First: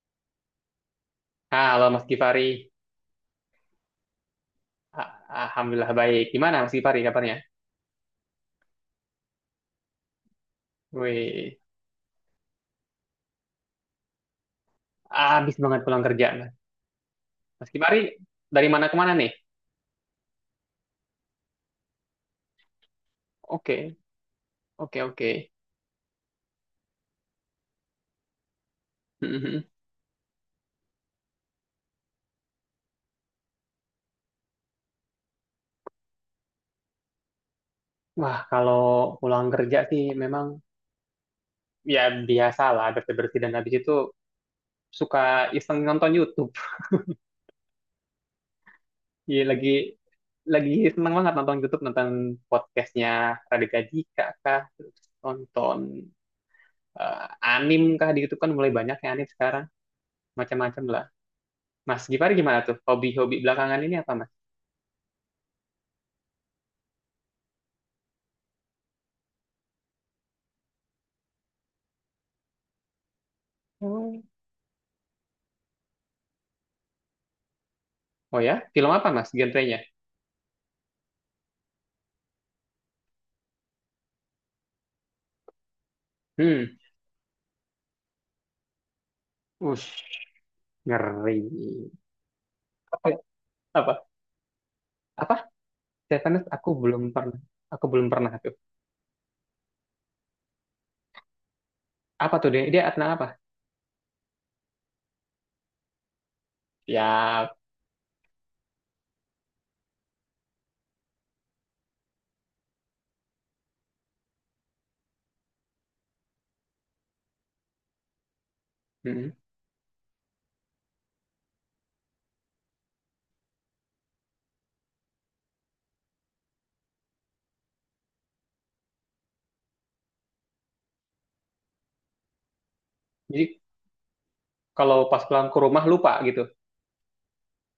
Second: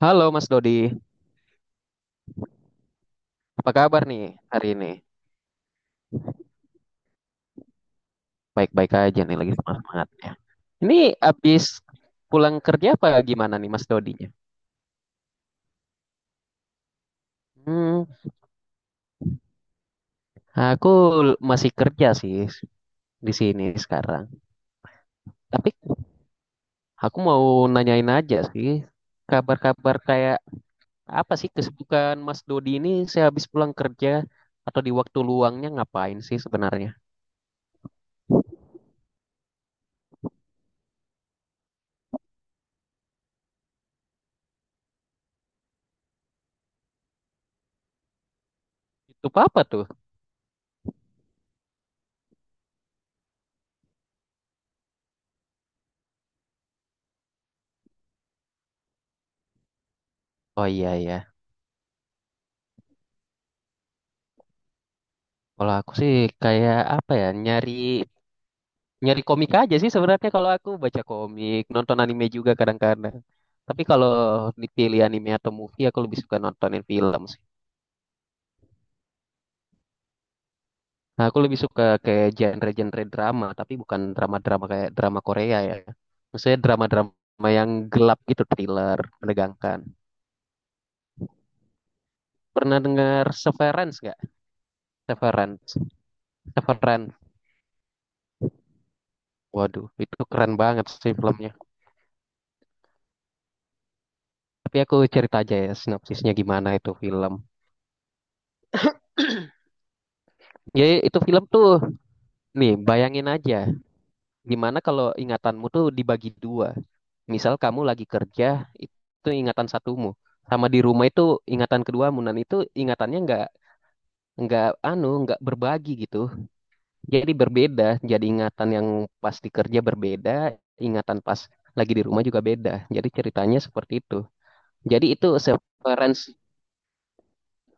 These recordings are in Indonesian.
Halo Mas Dodi, Halo Mas Gifari, apa kabar nih hari ini? A- Alhamdulillah baik. Gimana Mas Gifari kabarnya? Baik-baik aja nih lagi semangat-semangatnya. Ini Wih, habis pulang kerja apa gimana nih Mas Dodinya? habis banget pulang kerja Mas. Mas Gifari Hmm, dari mana ke mana nih? aku masih kerja sih di sini Oke, sekarang. oke, oke. Tapi aku mau nanyain aja sih, Mhm. kabar-kabar kayak apa sih kesibukan Mas Dodi ini sehabis pulang kerja atau di waktu luangnya ngapain sih sebenarnya? Wah, kalau pulang kerja sih memang ya biasalah bersih-bersih dan habis itu suka iseng nonton YouTube. Itu Iya, apa lagi tuh? lagi seneng banget nonton YouTube, nonton podcastnya Raditya Dika kah, terus nonton eh, anim kah di YouTube kan mulai banyak yang anim sekarang, Oh macam-macam iya lah. ya. Mas Gifari gimana tuh? Hobi-hobi belakangan ini apa, Mas? Kalau aku sih kayak apa ya, nyari nyari komik aja sih sebenarnya, kalau aku baca komik, nonton anime juga kadang-kadang. Tapi kalau Oh. dipilih anime atau movie, aku lebih suka nontonin film sih. Oh ya? Film apa, Mas? Genrenya? Nah, aku lebih suka kayak genre-genre drama, tapi bukan drama-drama kayak drama Korea ya. Maksudnya Hmm. drama-drama yang gelap gitu, thriller, menegangkan. Ush, ngeri. Pernah Apa? dengar Apa? Severance nggak? Apa? Severance. Stefanus, aku belum Severance. pernah. Aku belum pernah tuh. Waduh, itu keren banget sih filmnya. Apa tuh dia? Dia tentang apa? Tapi aku cerita aja ya sinopsisnya gimana itu film. Ya. Ya, itu film tuh, nih bayangin aja. Gimana kalau ingatanmu tuh dibagi dua? Misal kamu lagi kerja, Hmm. itu ingatan satumu. Sama di rumah itu ingatan keduamu. Dan itu ingatannya nggak anu nggak berbagi gitu. Jadi berbeda. Jadi ingatan yang pas di kerja berbeda, ingatan pas lagi di rumah juga beda. Jadi ceritanya Jadi seperti itu. kalau Jadi pas itu pulang ke rumah lupa severance gitu.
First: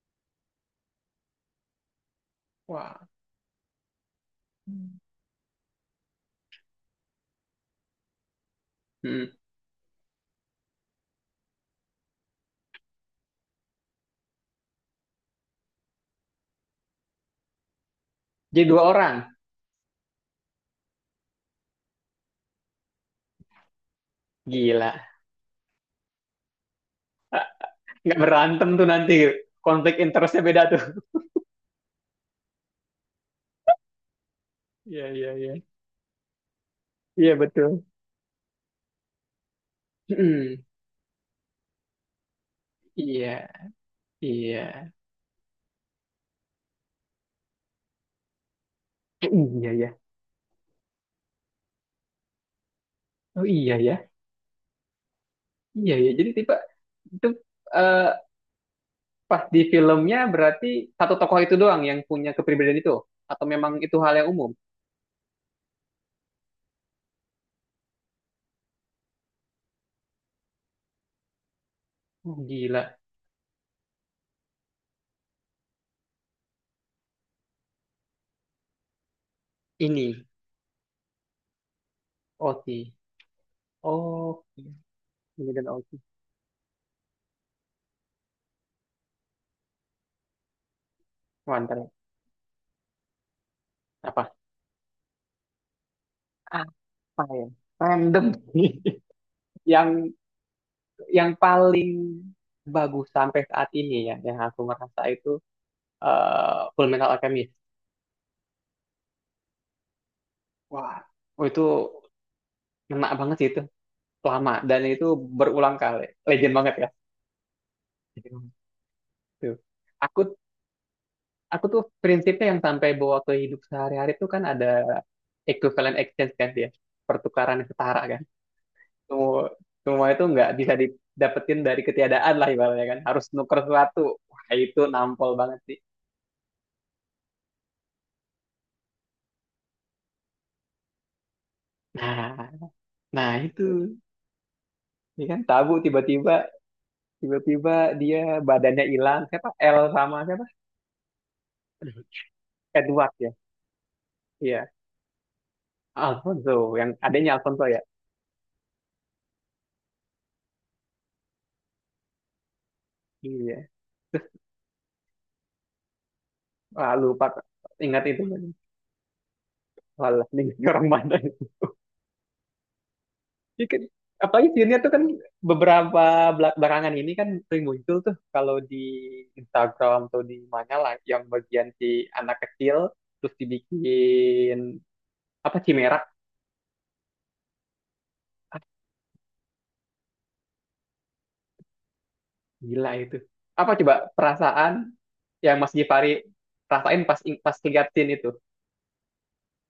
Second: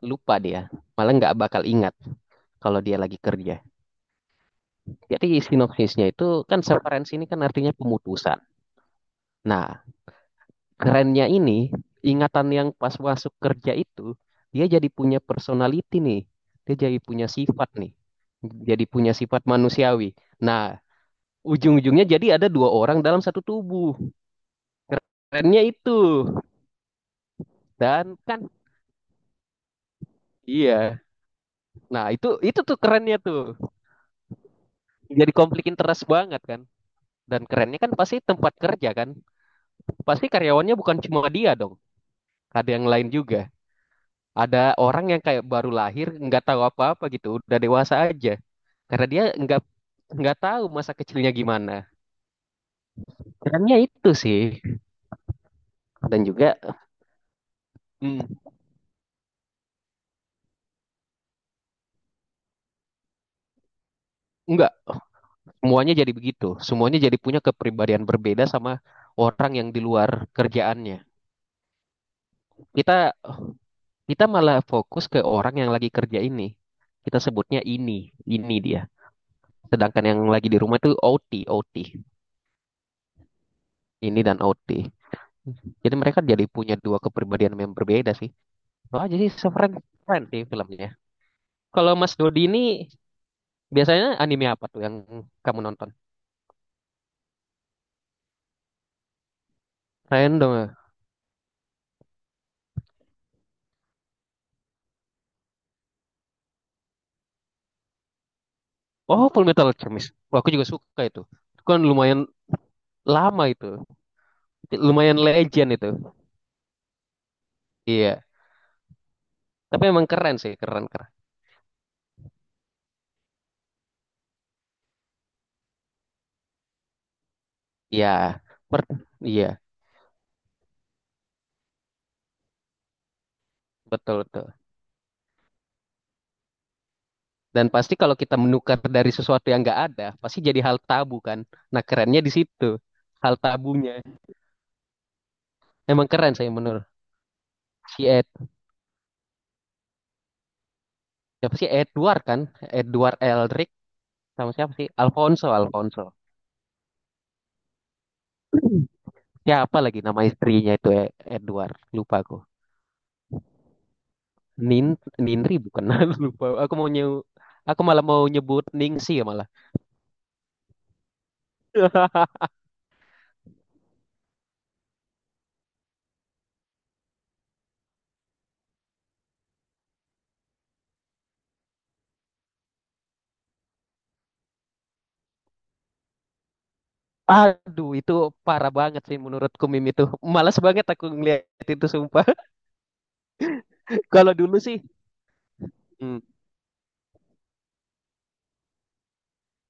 lupa dia. Malah nggak bakal ingat kalau dia Wah. lagi kerja. Jadi sinopsisnya itu kan severance ini kan artinya pemutusan. Hmm. Nah, kerennya ini, ingatan yang pas masuk kerja itu, dia jadi punya personality nih. Dia jadi punya sifat nih. Jadi dua Jadi punya orang. sifat manusiawi. Nah, ujung-ujungnya jadi ada dua orang dalam satu tubuh. Gila. Kerennya itu. Dan Nggak kan, berantem tuh nanti. Konflik interestnya beda iya. tuh. Nah, itu tuh kerennya tuh. Iya, iya, Jadi iya. konflik interest banget kan. Iya, Dan kerennya betul. kan pasti tempat kerja kan. Pasti Mm, karyawannya bukan cuma dia dong. Ada yang lain iya, juga. iya. Ada orang yang kayak baru lahir, nggak tahu apa-apa gitu, udah dewasa aja, karena dia Oh, nggak iya, ya. nggak tahu masa kecilnya gimana. Oh, iya, Kerennya ya. itu sih, Iya, ya. dan Jadi tipe juga itu, eh, mm, pas di filmnya berarti satu tokoh itu doang yang punya kepribadian itu, atau memang itu hal yang umum? nggak, semuanya jadi begitu, semuanya jadi punya kepribadian berbeda sama orang yang di luar kerjaannya. Oh, gila. Kita kita malah fokus ke orang yang lagi kerja ini. Kita sebutnya ini dia. Sedangkan Ini yang lagi di rumah itu OT, OT. OT. Ini dan Oh, OT. ini dan OT. Jadi mereka jadi punya dua kepribadian yang berbeda sih. Wah jadi sih, so friend, friend sih filmnya. Mantap. Kalau Mas Dodi ini biasanya Apa? anime apa tuh yang kamu nonton? Apa ya? Random. Yang Random, ya? yang paling bagus sampai saat ini ya, yang aku merasa itu, Full Metal Alchemist. Oh, Full Metal Alchemist. Wah, aku juga Wah, suka itu. oh itu Itu kan lumayan ngena banget lama sih itu. itu. Lama dan itu Lumayan legend berulang itu. kali. Legend banget ya. Iya. Legend banget. Tuh. Tapi emang Aku keren sih, keren keren. aku tuh prinsipnya yang sampai bawa ke hidup sehari-hari tuh kan ada equivalent exchange kan, dia pertukaran yang setara Iya. kan, Per- semua iya, semua itu nggak bisa didapetin dari ketiadaan lah, ibaratnya kan harus nuker sesuatu. betul Wah, betul. itu nampol banget sih. Dan pasti kalau kita menukar dari sesuatu yang nggak ada, pasti jadi hal tabu kan. Nah, kerennya di nah situ. nah Hal itu tabunya. ya kan. Tabu, Emang keren tiba-tiba saya menurut tiba-tiba si Ed. dia badannya hilang. Siapa? L sama siapa? Siapa sih Edward kan? Edward Edward ya. Elric sama Iya, siapa sih? Alfonso, Alfonso. Alfonso. Yang adanya Alfonso ya. Ya apa lagi nama istrinya itu Edward. Lupa aku. Iya, Nin Ninri bukan. Lupa. Aku mau wah nyew, lupa, aku ingat malah itu mau lagi. nyebut Ningsi ya malah. Walah, ini orang mana. Ya kan, apalagi junior tuh kan beberapa belakangan ini kan sering muncul tuh kalau di Instagram atau di mana lah, yang bagian si anak kecil terus dibikin apa, cimerak. Aduh, itu Ah, parah banget sih menurutku meme itu. Malas banget aku ngeliat itu sumpah. gila itu. Apa coba Kalau dulu sih, perasaan yang Mas hmm, Gifari rasain pas pas ngeliatin itu?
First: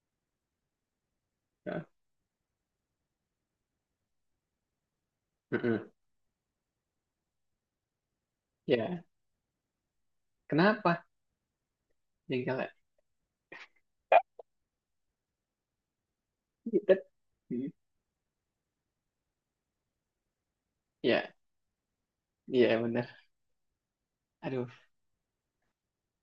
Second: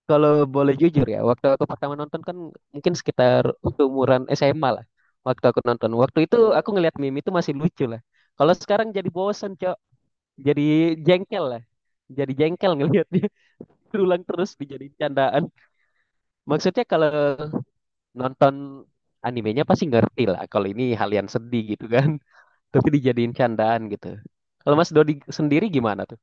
kalau boleh jujur ya, waktu aku Nah, pertama nonton kan mungkin sekitar umuran SMA lah. Waktu aku mm-mm. nonton, waktu itu aku ngeliat meme itu masih lucu lah. Kalau sekarang Ya, jadi bosen, Cok. Jadi kenapa. jengkel lah. Jadi Yang jengkelnya. jengkel ngeliat berulang terus dijadiin candaan. Maksudnya kalau nonton animenya pasti ngerti lah kalau ini hal yang Ya, sedih gitu kan. ya, Tapi benar. dijadiin candaan gitu. Kalau Aduh, Mas Dodi sendiri gimana tuh?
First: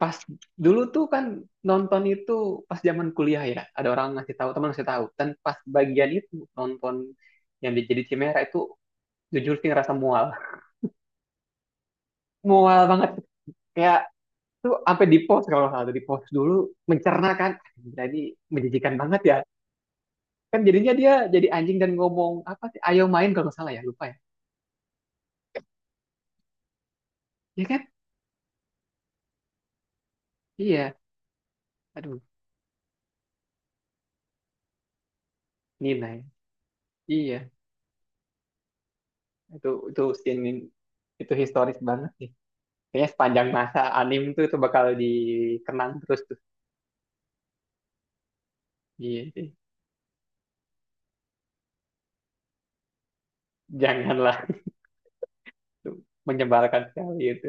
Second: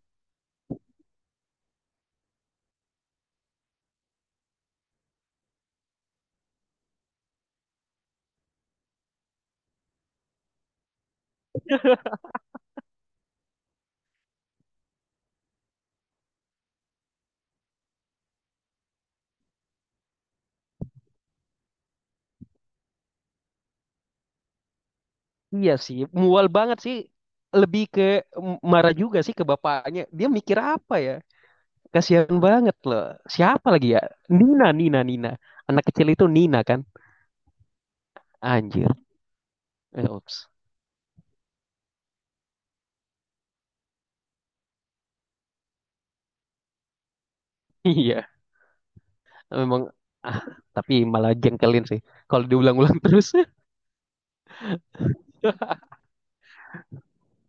pas dulu tuh kan nonton itu pas zaman kuliah ya, ada orang ngasih tahu, teman ngasih tahu, dan pas bagian itu nonton yang jadi Chimera itu, jujur sih ngerasa mual. Mual banget, kayak tuh sampai di pause kalau nggak salah tuh, di pause dulu, mencerna kan. Jadi menjijikan banget ya kan, jadinya dia jadi anjing dan ngomong apa sih ayo main, kalau nggak salah ya, lupa ya. Iya sih, mual banget sih. Ya kan. Lebih ke marah juga sih ke bapaknya. Dia mikir Iya, apa ya? aduh, Kasihan banget loh. Siapa lagi ya? Nina, Nina, Nina. Anak Nina kecil ya. itu Nina kan? Iya, Anjir. itu Eh, scene ups. itu historis banget sih. Kayaknya sepanjang masa anim tuh itu bakal dikenang terus tuh. Iya, Iya sih. memang ah, tapi malah jengkelin sih. Kalau diulang-ulang terus. Janganlah. Itu menyebalkan sekali itu.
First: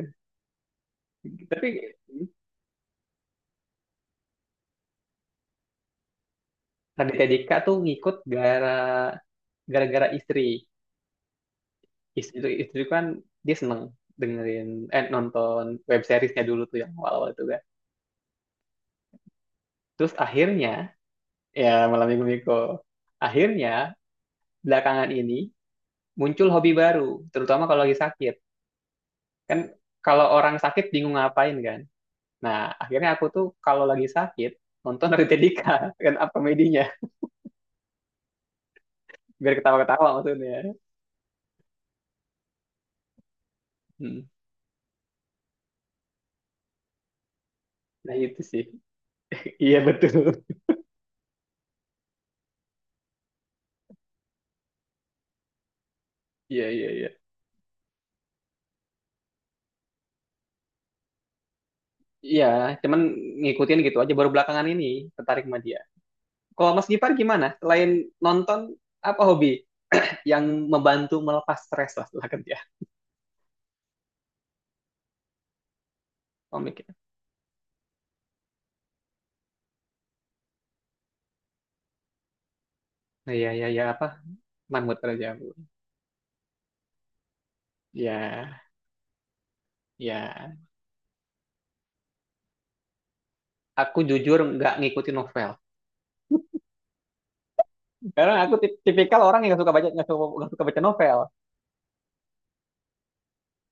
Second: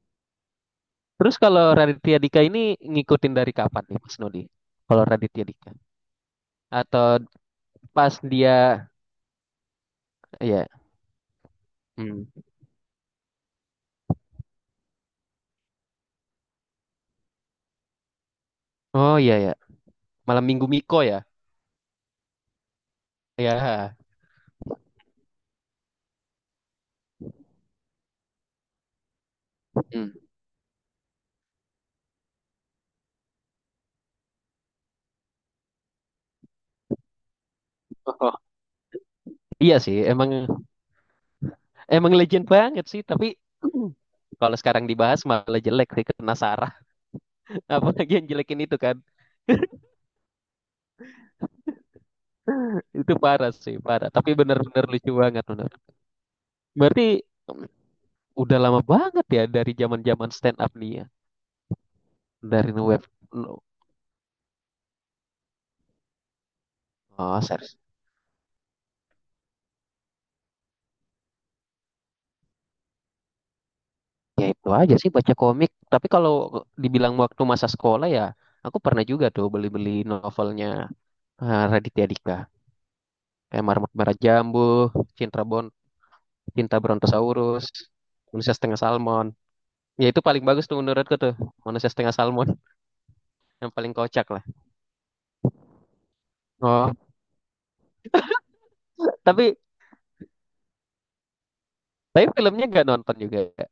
Terus Tapi kalau Raditya Dika ini ngikutin dari kapan nih Mas Nudi? Kalau Raditya Dika atau Raditya Dika tuh pas ngikut dia gara-gara istri. ya. Hmm. Istri itu kan, dia seneng dengerin eh nonton web seriesnya dulu tuh yang awal-awal itu kan. Oh iya ya. Terus Malam Minggu akhirnya Miko ya. ya, malam minggu minggu akhirnya Ya. belakangan ini muncul hobi baru, terutama kalau lagi sakit. Kan Hmm. kalau orang sakit bingung ngapain kan. Nah, akhirnya aku tuh kalau lagi sakit, nonton dari Dika, kan apa komedinya, Oh, biar iya sih, ketawa-ketawa emang maksudnya. emang legend banget sih, tapi Hmm. kalau sekarang dibahas malah jelek sih kena Sarah. Apalagi Nah, yang itu sih. jelekin itu kan. Iya, betul. Itu parah sih, parah. Tapi bener-bener lucu banget bener. Iya, iya, Berarti iya. mm, udah lama banget ya dari zaman-zaman stand up nih ya. Iya, Dari no cuman web no. ngikutin gitu aja, baru belakangan ini tertarik sama dia. Kalau Mas Gipar Oh, gimana? serius. Selain nonton, apa hobi yang membantu melepas stres lah setelah kerja? Ya itu aja sih baca komik. Tapi kalau Komik ya? dibilang waktu masa sekolah ya, aku pernah juga tuh beli-beli novelnya Raditya Dika. Nah, iya, iya, Kayak iya, Marmut apa? Merah Jambu, Mangut kerja Cinta aku. Bon, Cinta Brontosaurus, Manusia Ya, Setengah Salmon. Ya itu paling iya. bagus tuh menurutku tuh, Manusia Setengah Salmon yang paling Aku kocak jujur lah. nggak ngikutin novel. Oh, Karena aku tipikal orang yang tapi nggak suka baca novel. tapi filmnya nggak nonton juga, ya.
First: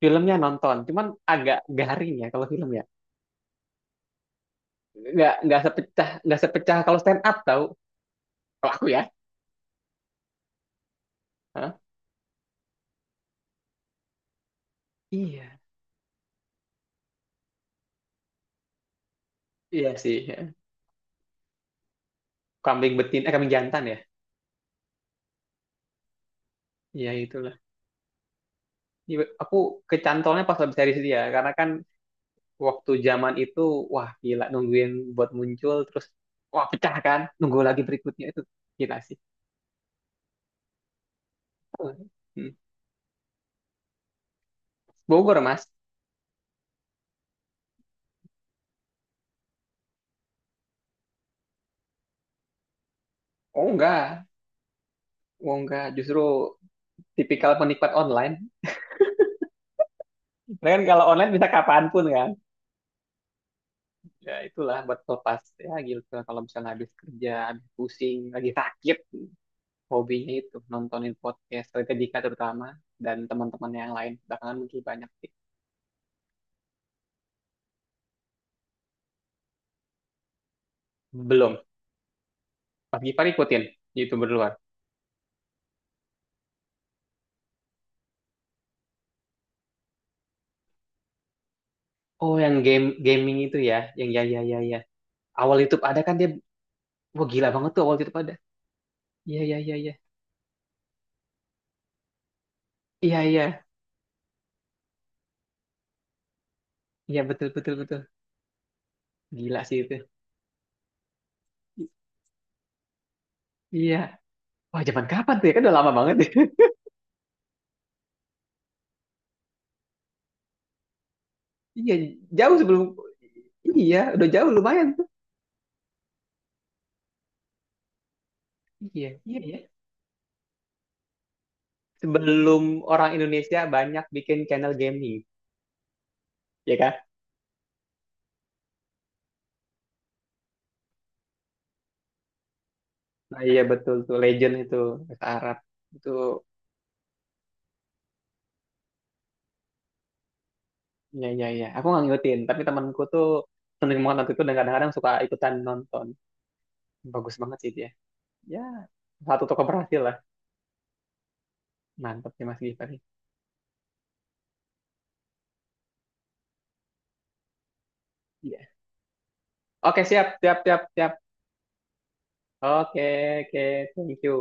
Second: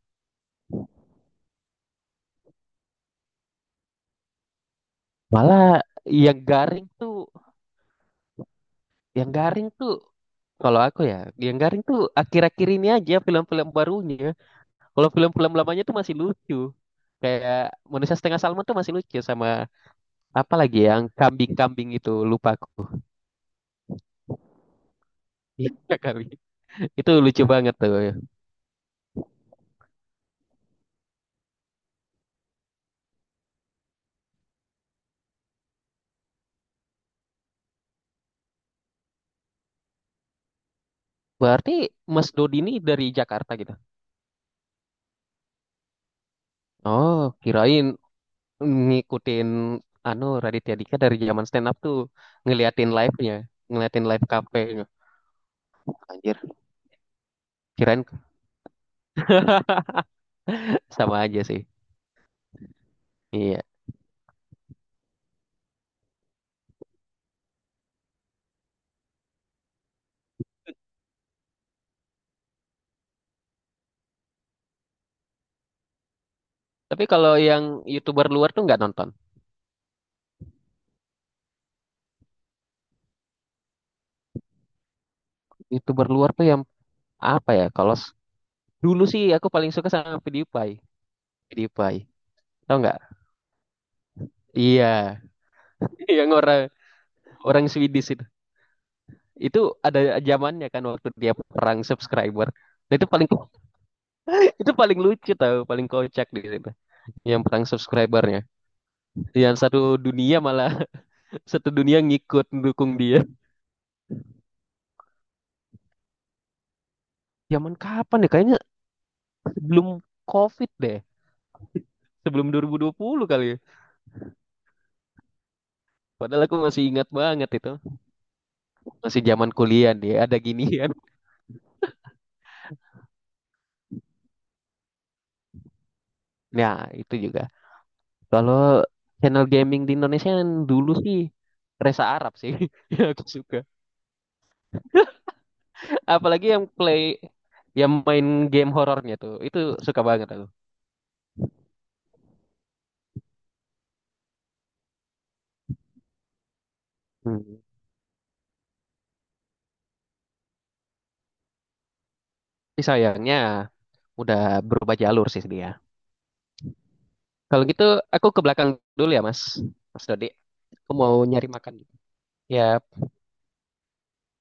Filmnya nonton, cuman agak garing ya kalau film ya, nggak Malah sepecah, yang garing kalau stand tuh, up tau, kalau aku ya. yang garing tuh kalau aku ya, yang Hah? garing tuh akhir-akhir ini aja film-film barunya. Kalau film-film Iya. lamanya tuh masih lucu. Kayak Manusia Setengah Salmon tuh masih lucu, sama Iya sih ya. apa lagi yang kambing-kambing itu lupa aku. Kambing betin eh Kambing Jantan ya. Iya, kambing. Itu Iya lucu itulah. banget tuh. Iya, aku kecantolnya pas habis series dia, karena kan waktu zaman itu wah gila nungguin buat muncul terus, wah pecah kan nunggu lagi berikutnya itu, gila sih. Berarti Mas Hmm. Dodi ini dari Jakarta gitu. Bogor, Mas. Oh, kirain ngikutin anu Raditya Dika dari zaman stand up tuh, ngeliatin live-nya, Oh ngeliatin live enggak, cafe. oh enggak, justru Anjir, tipikal penikmat kirain online. Mereka kan kalau sama online aja bisa sih. kapanpun kan. Iya. Ya itulah buat pelepas, ya gitu kalau misalnya habis kerja, habis pusing, lagi sakit, hobinya itu nontonin podcast Raditya Dika terutama, dan teman-teman yang lain belakangan mungkin banyak sih. Tapi kalau yang YouTuber luar tuh nggak nonton. Belum. Mas Gifar ikutin youtuber luar. YouTuber luar tuh yang apa ya? Dulu sih aku paling suka sama PewDiePie. PewDiePie. Oh, yang Tau game, nggak? gaming itu ya, yang, ya, ya, ya, ya, Iya. awal YouTube ada kan dia. Yang orang Wah gila orang banget tuh awal Swedish YouTube itu. ada. Iya, iya, Itu iya, iya. ada zamannya kan waktu dia perang subscriber. Nah, itu Iya, paling iya, itu paling lucu tau, paling kocak di situ. iya, Yang betul, perang betul, betul, subscribernya. Yang gila sih satu itu. dunia malah satu dunia ngikut mendukung dia. Iya, wah zaman kapan tuh ya, kan udah lama banget. Zaman kapan ya? Kayaknya sebelum COVID deh. Iya, Sebelum jauh sebelum. 2020 kali ya. Iya, udah jauh lumayan tuh. Padahal aku masih ingat banget itu. Iya, Masih iya, zaman ya. kuliah dia ada ginian. Sebelum orang Indonesia banyak bikin channel gaming, ya Nah, kan? itu juga. Kalau channel gaming di Indonesia yang dulu sih Resa Arab sih, yang aku Nah, suka. iya, betul tuh legend itu, bahasa Arab itu. Apalagi yang main game horornya tuh, itu suka banget aku. Ya, ya, ya. Aku nggak ngikutin, tapi temanku tuh seneng banget nonton itu dan kadang-kadang suka ikutan nonton. Bagus banget Hmm. sih dia. Ya, satu toko berhasil lah. Mantap sih Mas Tapi Givari. sayangnya udah berubah jalur sih dia. Kalau gitu aku ke belakang Iya. dulu ya Mas. Oke, Mas Dodi, siap, siap, siap, aku siap. mau nyari makan. Oke, Ya, oke, thank you.